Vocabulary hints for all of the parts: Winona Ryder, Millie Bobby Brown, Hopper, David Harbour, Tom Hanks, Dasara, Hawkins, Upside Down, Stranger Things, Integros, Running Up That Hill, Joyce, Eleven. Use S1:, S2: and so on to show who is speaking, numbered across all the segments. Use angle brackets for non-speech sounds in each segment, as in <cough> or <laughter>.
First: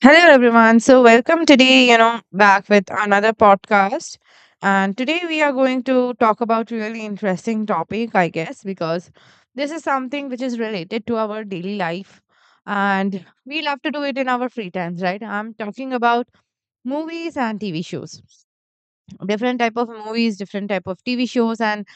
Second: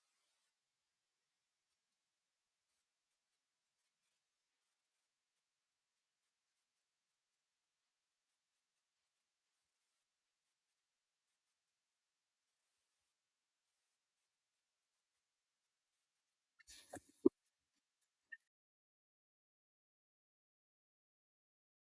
S1: Hello, everyone. Welcome today back with another podcast. And today we are going to talk about really interesting topic, I guess, because this is something which is related to our daily life. And we love to do it in our free times, right? I'm talking about movies and TV shows. Different type of movies, different type of TV shows, and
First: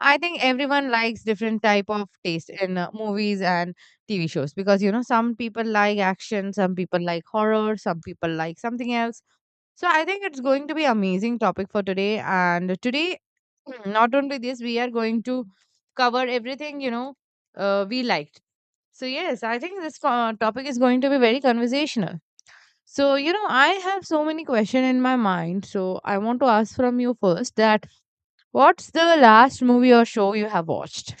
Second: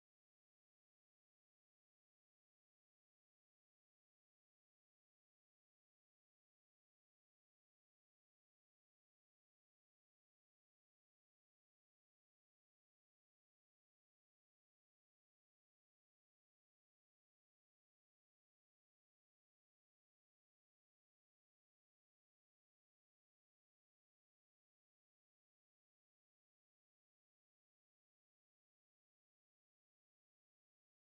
S1: I think everyone likes different type of taste in movies and TV shows because you know some people like action, some people like horror, some people like something else. So I think it's going to be amazing topic for today and today <clears throat> not only this we are going to cover everything we liked. So yes, I think this topic is going to be very conversational. So you know I have so many questions in my mind, so I want to ask from you first that, what's the last movie or show you have watched?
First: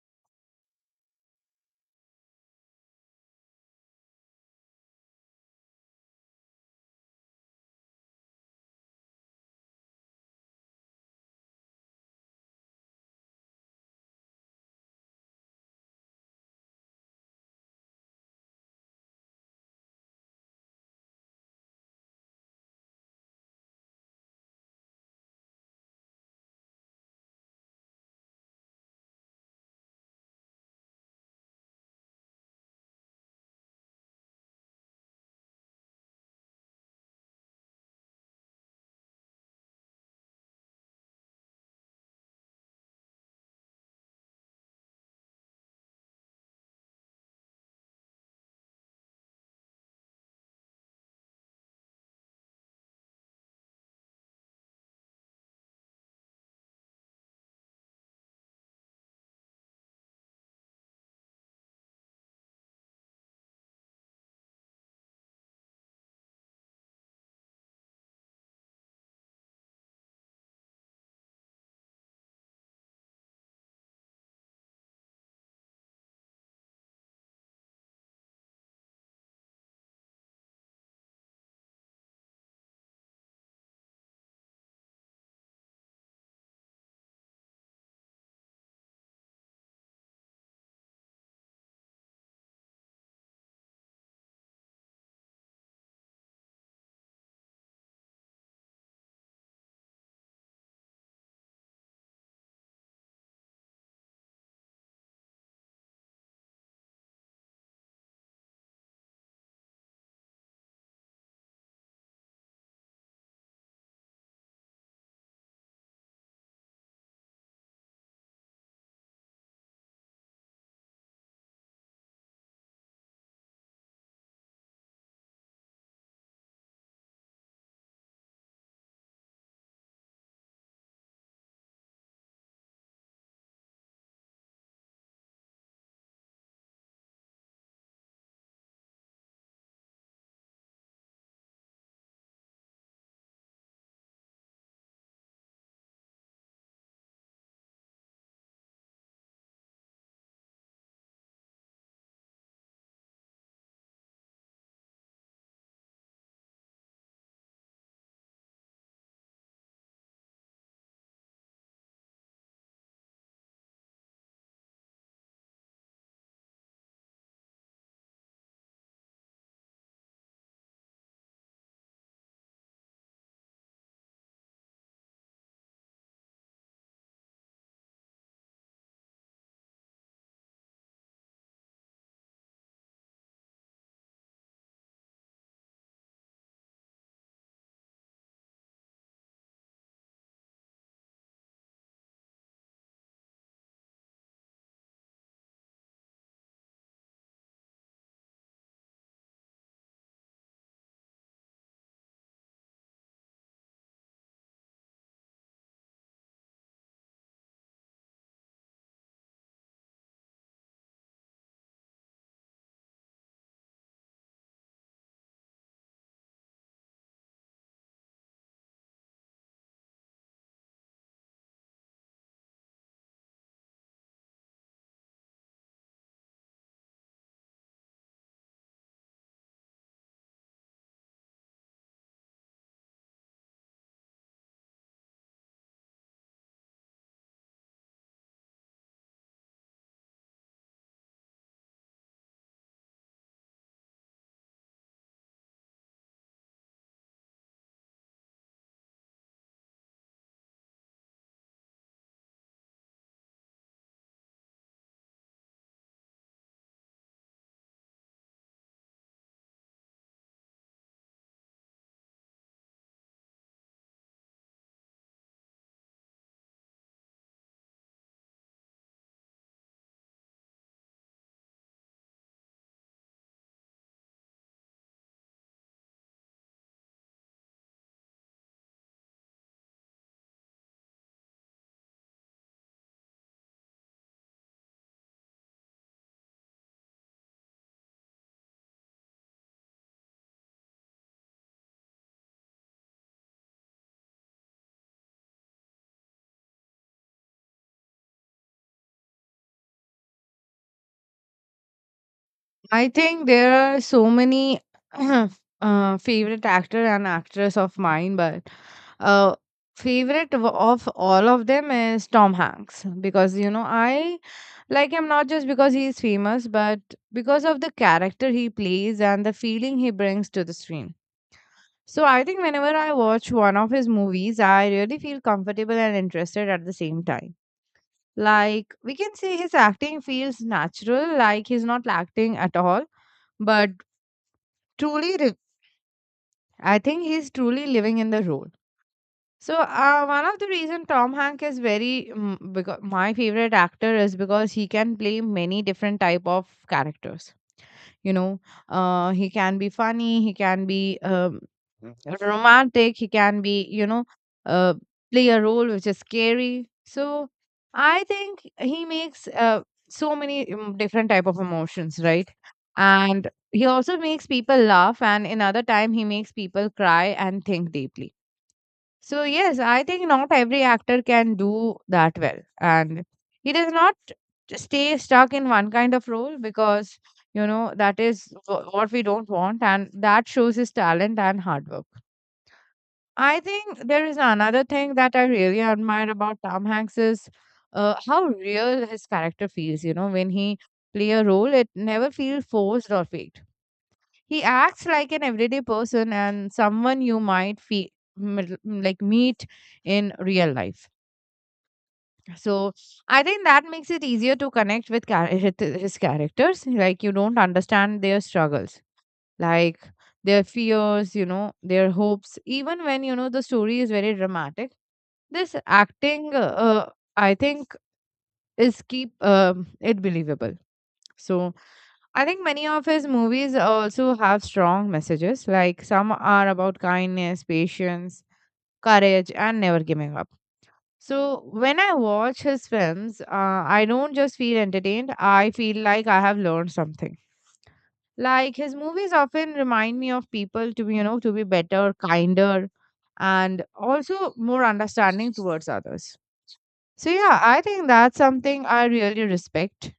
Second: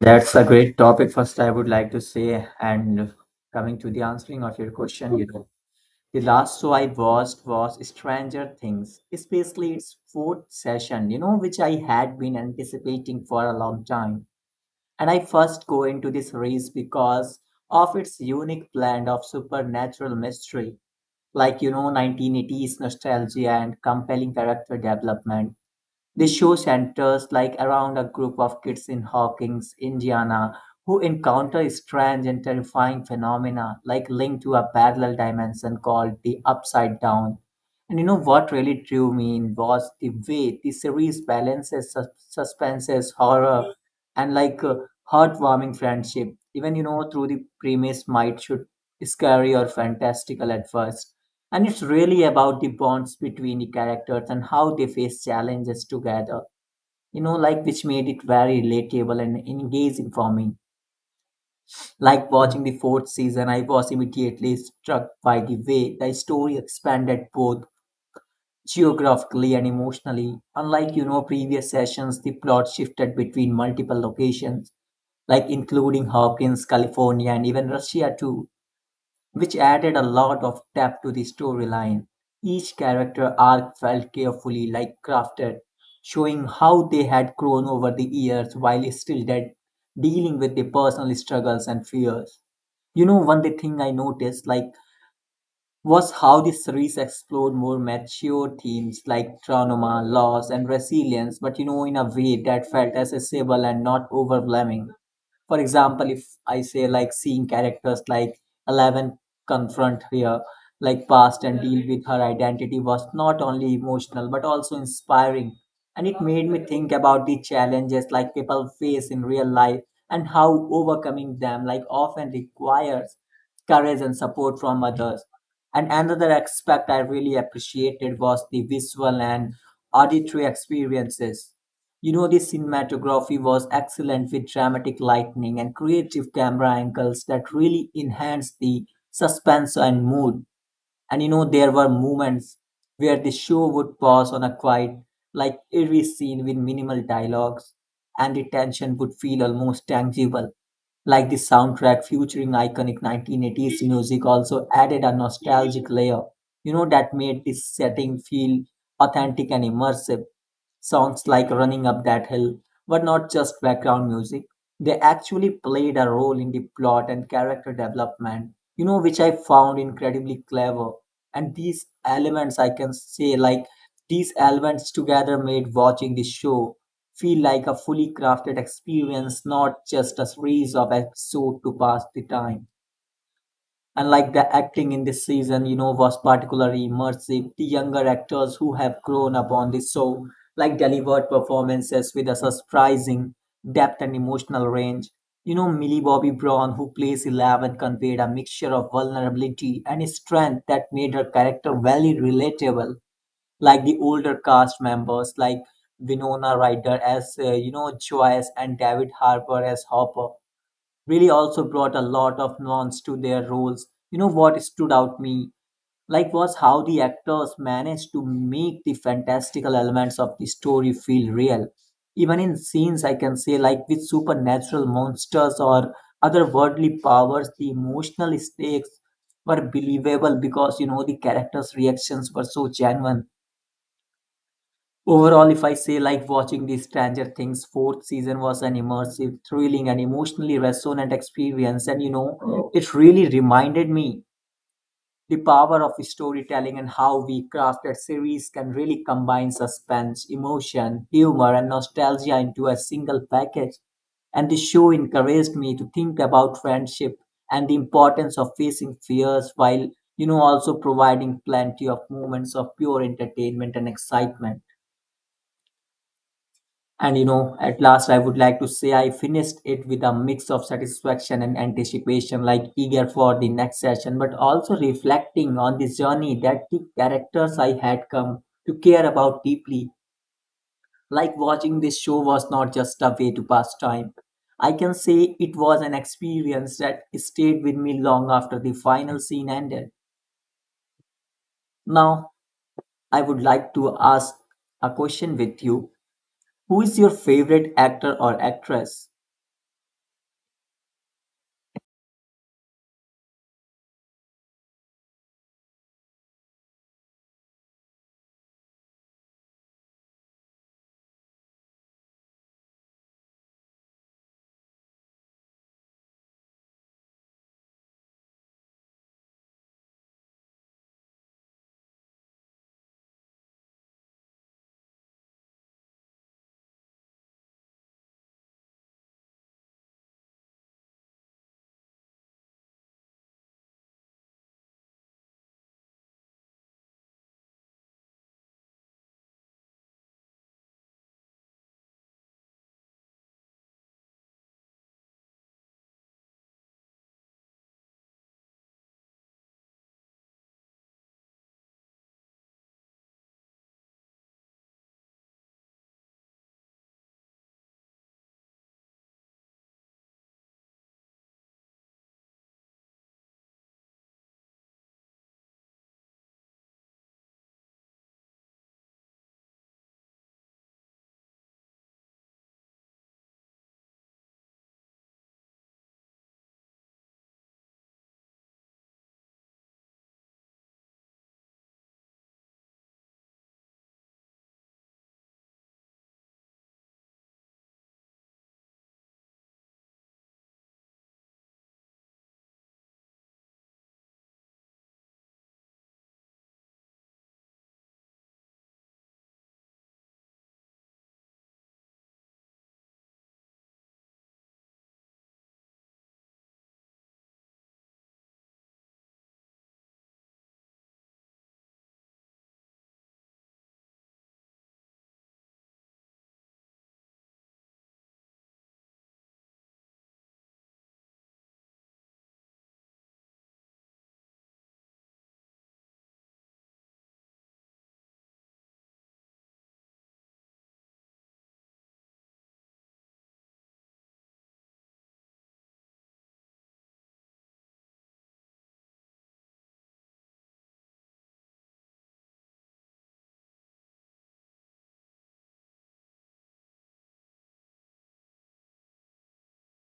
S2: That's a great topic. First, I would like to say, and coming to the answering of your question, you know, the last show I watched was Stranger Things, especially its fourth session, you know, which I had been anticipating for a long time. And I first go into this series because of its unique blend of supernatural mystery, like, you know, 1980s nostalgia and compelling character development. The show centers like around a group of kids in Hawkins, Indiana, who encounter strange and terrifying phenomena like linked to a parallel dimension called the Upside Down. And you know what really drew me in was the way the series balances suspenses, horror, and like heartwarming friendship. Even you know through the premise might should scary or fantastical at first and it's really about the bonds between the characters and how they face challenges together. You know, like which made it very relatable and engaging for me. Like watching the fourth season, I was immediately struck by the way the story expanded both geographically and emotionally. Unlike, you know, previous sessions, the plot shifted between multiple locations like including Hopkins, California, and even Russia too, which added a lot of depth to the storyline. Each character arc felt carefully like crafted, showing how they had grown over the years while still dead, dealing with their personal struggles and fears. You know, one the thing I noticed like was how the series explored more mature themes like trauma, loss, and resilience, but you know, in a way that felt accessible and not overwhelming. For example, if I say like seeing characters like Eleven confront her like past and deal with her identity was not only emotional but also inspiring. And it made me think about the challenges like people face in real life and how overcoming them like often requires courage and support from others. And another aspect I really appreciated was the visual and auditory experiences, you know, the cinematography was excellent with dramatic lighting and creative camera angles that really enhanced the suspense and mood. And you know, there were moments where the show would pause on a quiet, like eerie scene with minimal dialogues, and the tension would feel almost tangible. Like the soundtrack featuring iconic 1980s music also added a nostalgic layer, you know, that made this setting feel authentic and immersive. Songs like Running Up That Hill were not just background music, they actually played a role in the plot and character development, you know, which I found incredibly clever and these elements I can say like these elements together made watching the show feel like a fully crafted experience, not just a series of episodes to pass the time. And like the acting in this season, you know, was particularly immersive. The younger actors who have grown up on the show like delivered performances with a surprising depth and emotional range. You know, Millie Bobby Brown, who plays Eleven, conveyed a mixture of vulnerability and strength that made her character very relatable. Like the older cast members like Winona Ryder as you know Joyce and David Harbour as Hopper really also brought a lot of nuance to their roles. You know what stood out me like was how the actors managed to make the fantastical elements of the story feel real. Even in scenes I can say like with supernatural monsters or otherworldly powers, the emotional stakes were believable because you know the characters' reactions were so genuine. Overall, if I say like watching the Stranger Things fourth season was an immersive, thrilling, and emotionally resonant experience, and you know, it really reminded me the power of storytelling and how we crafted series can really combine suspense, emotion, humor, and nostalgia into a single package. And the show encouraged me to think about friendship and the importance of facing fears while, you know, also providing plenty of moments of pure entertainment and excitement. And you know, at last, I would like to say I finished it with a mix of satisfaction and anticipation, like eager for the next session, but also reflecting on the journey that the characters I had come to care about deeply. Like watching this show was not just a way to pass time. I can say it was an experience that stayed with me long after the final scene ended. Now, I would like to ask a question with you. Who is your favorite actor or actress?
S1: I think there are so many <clears throat> favorite actor and actress of mine, but uh, favorite of all of them is Tom Hanks because you know I like him not just because he is famous, but because of the character he plays and the feeling he brings to the screen. So I think whenever I watch one of his movies, I really feel comfortable and interested at the same time. Like, we can say his acting feels natural, like he's not acting at all, but truly, re- I think he's truly living in the role. So, one of the reason Tom Hanks is very, because my favorite actor is because he can play many different type of characters. You know, he can be funny, he can be romantic, he can be uh, play a role which is scary. So I think he makes so many different type of emotions, right? And he also makes people laugh, and another time he makes people cry and think deeply. So yes, I think not every actor can do that well, and he does not stay stuck in one kind of role because you know that is what we don't want, and that shows his talent and hard work. I think there is another thing that I really admire about Tom Hanks is how real his character feels. You know, when he play a role, it never feels forced or fake. He acts like an everyday person and someone you might feel like meet in real life. So I think that makes it easier to connect with his characters. Like, you don't understand their struggles, like their fears, you know, their hopes. Even when you know the story is very dramatic, this acting, uh, I think, is keep it believable. So I think many of his movies also have strong messages, like some are about kindness, patience, courage, and never giving up. So, when I watch his films, I don't just feel entertained, I feel like I have learned something. Like, his movies often remind me of people to be, you know, to be better, kinder, and also more understanding towards others. So, yeah, I think that's something I really respect,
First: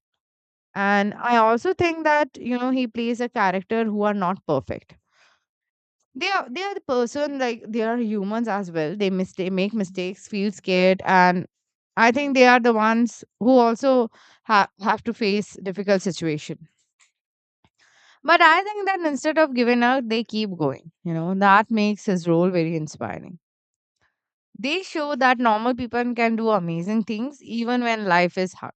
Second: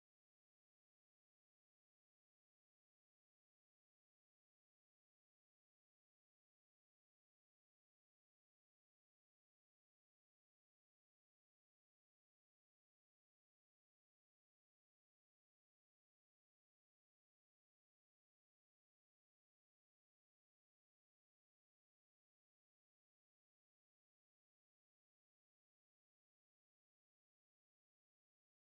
S1: and I also think that, you know, he plays a character who are not perfect. They are the person, like they are humans as well. They mistake make mistakes, feel scared, and I think they are the ones who also have to face difficult situation. But I think that instead of giving up, they keep going. You know, that makes his role very inspiring. They show that normal people can do amazing things even when life is hard.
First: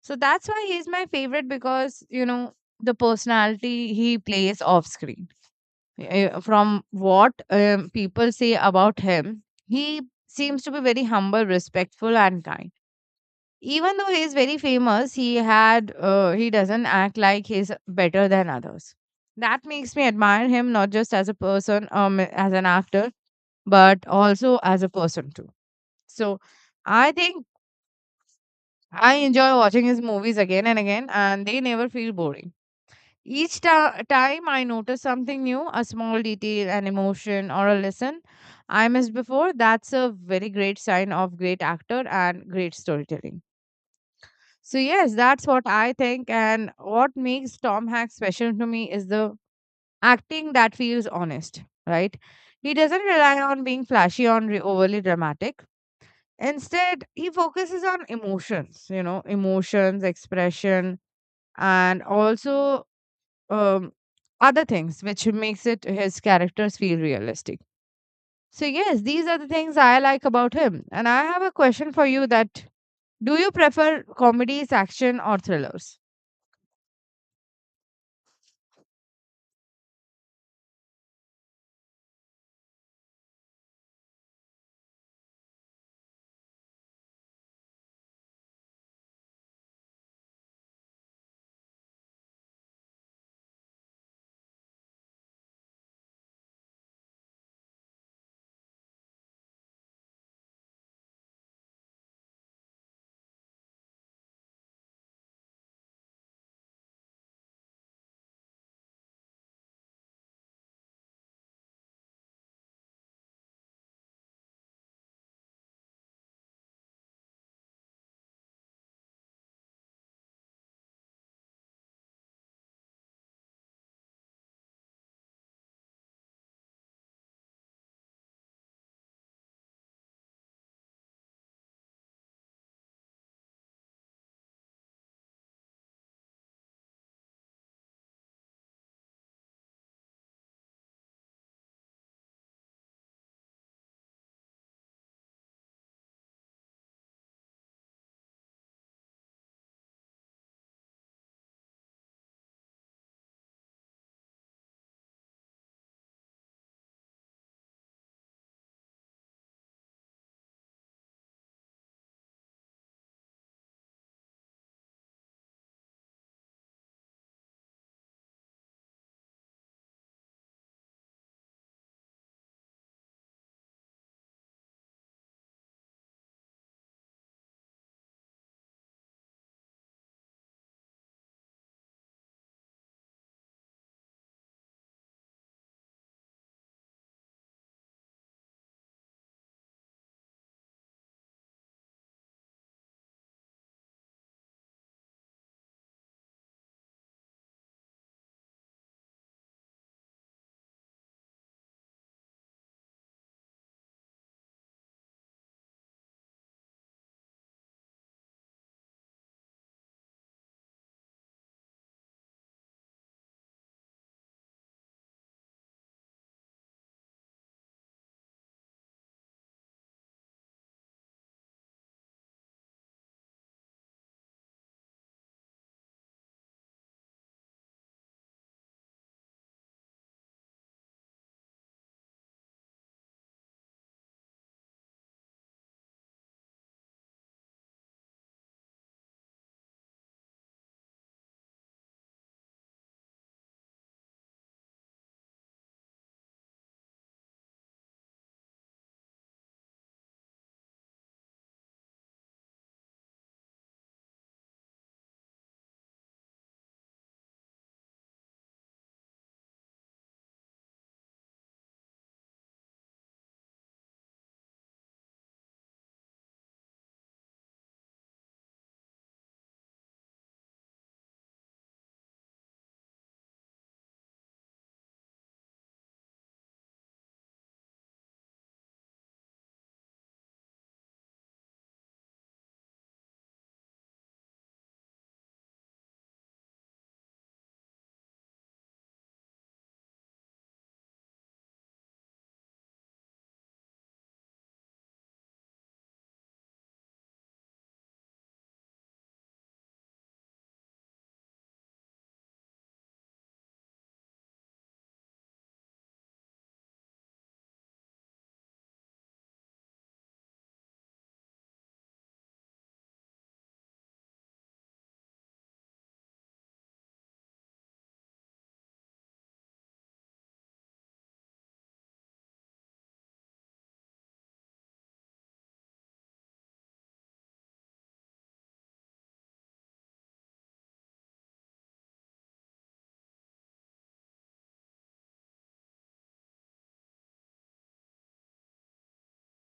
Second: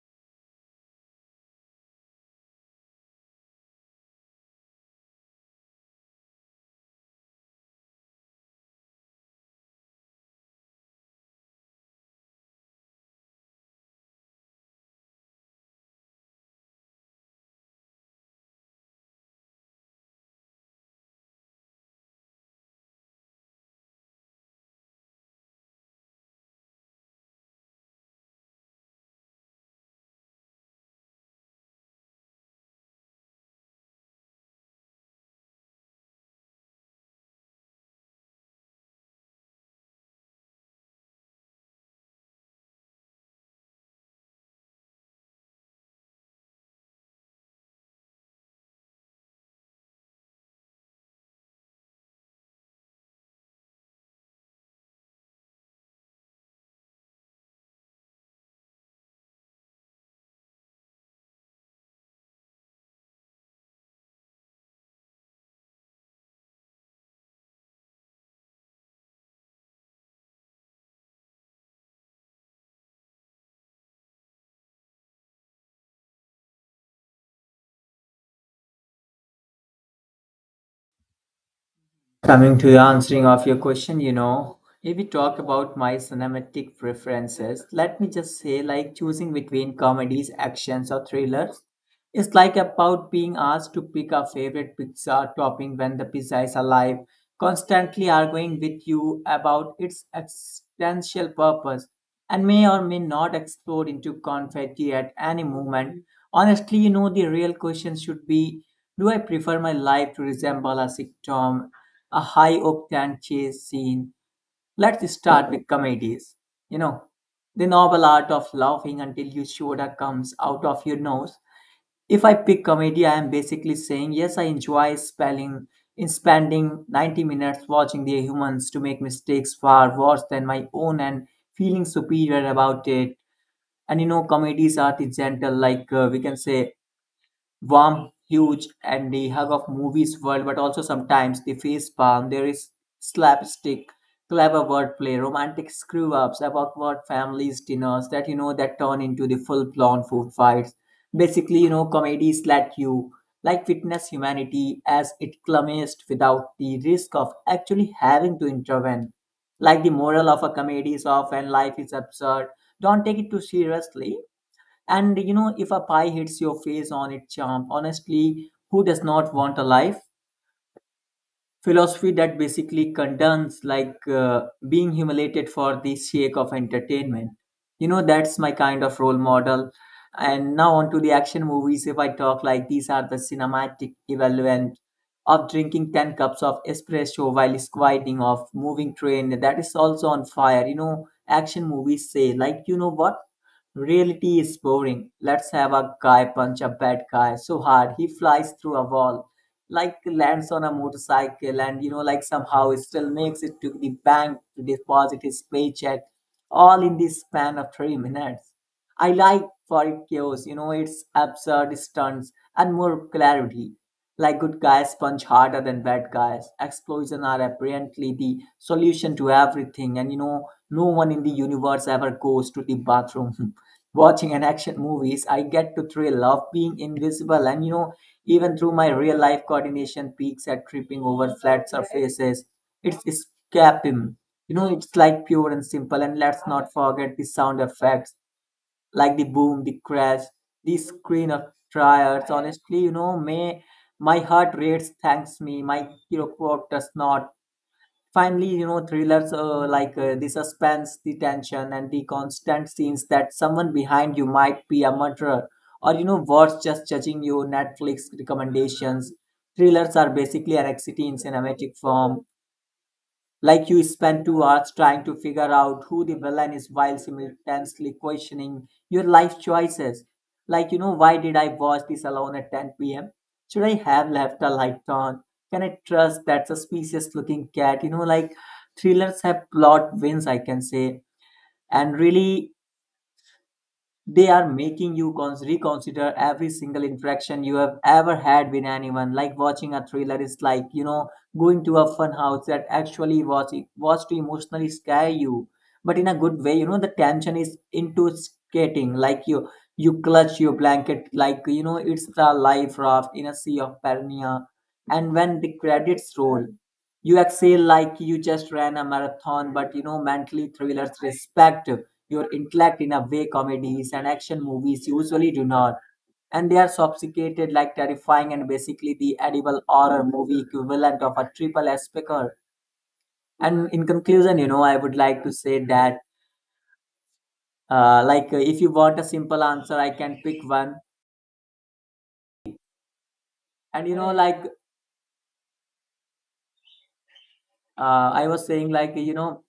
S1: So that's why he's my favorite, because, you know, the personality he plays off screen. From what people say about him, he seems to be very humble, respectful, and kind. Even though he is very famous, he doesn't act like he's better than others. That makes me admire him not just as a person, as an actor, but also as a person too. So I think I enjoy watching his movies again and again, and they never feel boring. Each time I notice something new, a small detail, an emotion, or a lesson I missed before. That's a very great sign of great actor and great storytelling. So, yes, that's what I think. And what makes Tom Hanks special to me is the acting that feels honest, right? He doesn't rely on being flashy or overly dramatic. Instead, he focuses on emotions, you know, emotions, expression, and also um, other things which makes it his characters feel realistic. So yes, these are the things I like about him, and I have a question for you, that do you prefer comedies, action, or thrillers?
S2: Coming to the answering of your question, you know, if we talk about my cinematic preferences, let me just say like choosing between comedies, actions, or thrillers. It's like about being asked to pick a favorite pizza topping when the pizza is alive, constantly arguing with you about its existential purpose, and may or may not explode into confetti at any moment. Honestly, you know, the real question should be, do I prefer my life to resemble a sitcom, a high octane chase scene? Let's start with comedies. You know, the noble art of laughing until your shoulder comes out of your nose. If I pick comedy, I am basically saying yes, I enjoy spelling in spending 90 minutes watching the humans to make mistakes far worse than my own and feeling superior about it. And you know, comedies are the gentle, like we can say warm, huge, and the hug of movies world, but also sometimes the face palm. There is slapstick, clever wordplay, romantic screw ups about what families dinners that you know that turn into the full blown food fights. Basically, you know, comedies let you like witness humanity as it clumsiest without the risk of actually having to intervene. Like the moral of a comedy is often life is absurd. Don't take it too seriously and you know, if a pie hits your face on its charm, honestly, who does not want a life philosophy that basically condones like being humiliated for the sake of entertainment. You know, that's my kind of role model. And now on to the action movies, if I talk like these are the cinematic equivalent of drinking 10 cups of espresso while squatting off moving train that is also on fire. You know, action movies say like, you know what, reality is boring, let's have a guy punch a bad guy so hard he flies through a wall, like lands on a motorcycle, and you know like somehow it still makes it to the bank to deposit his paycheck all in the span of 3 minutes. I like for it chaos, you know it's absurd stunts and more clarity, like good guys punch harder than bad guys, explosions are apparently the solution to everything, and you know, no one in the universe ever goes to the bathroom. <laughs> Watching an action movies I get to thrill of being invisible, and you know, even through my real life coordination peaks at tripping over flat surfaces, it's escapism. You know, it's like pure and simple. And let's not forget the sound effects, like the boom, the crash, the screen of tires. Honestly, you know, may my heart rates thanks me, my hero quote does not. Finally, you know, thrillers, like the suspense, the tension, and the constant scenes that someone behind you might be a murderer, or you know, worse, just judging you. Netflix recommendations. Thrillers are basically an anxiety in cinematic form. Like you spend 2 hours trying to figure out who the villain is while simultaneously questioning your life choices. Like, you know, why did I watch this alone at 10 p.m.? Should I have left the light on? Can I trust that suspicious looking cat? You know, like thrillers have plot wins, I can say. And really, they are making you reconsider every single interaction you have ever had with anyone. Like watching a thriller is like, you know, going to a fun house that actually was to emotionally scare you but in a good way. You know, the tension is into skating, like you clutch your blanket like you know it's a life raft in a sea of paranoia. And when the credits roll you exhale like you just ran a marathon, but you know, mentally thrillers respect your intellect in a way comedies and action movies usually do not, and they are sophisticated like terrifying, and basically the edible horror movie equivalent of a triple S picker. And in conclusion, you know, I would like to say that, if you want a simple answer, I can pick one. And you know, like, I was saying, like, you know,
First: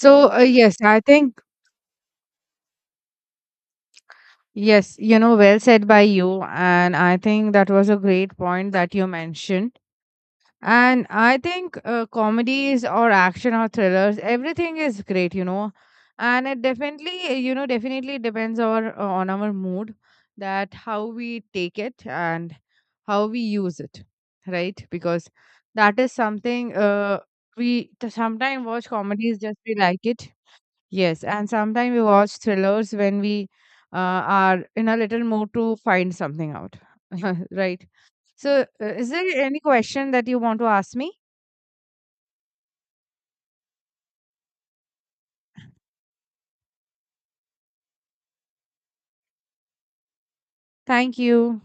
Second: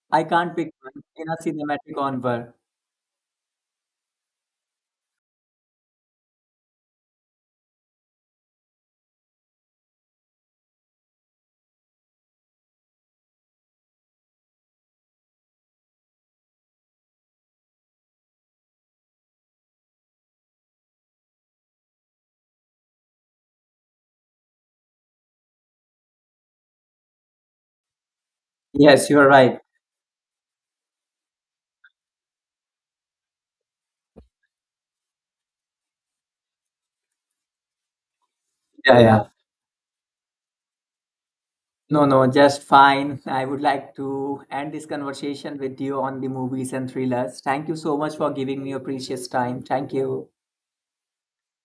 S1: So,
S2: I can't pick
S1: yes, I
S2: one in a
S1: think,
S2: cinematic onward.
S1: yes, you know, well said by you, and I think that was a great point that you mentioned. And I think comedies or action or thrillers, everything is great, you know. And it definitely, you know, definitely depends on our mood, that how we take it and how we use it, right? Because that is something, we sometimes watch
S2: Yes, you're
S1: comedies just
S2: right.
S1: we like it. Yes, and sometimes we watch thrillers when we are in a little mood to find something out, <laughs> right? So,
S2: Yeah,
S1: is
S2: yeah.
S1: there any question that you want to ask me?
S2: No, no, just fine. I would like to end this conversation with you on the movies and thrillers. Thank you so much for giving me your precious time. Thank you.
S1: Thank you.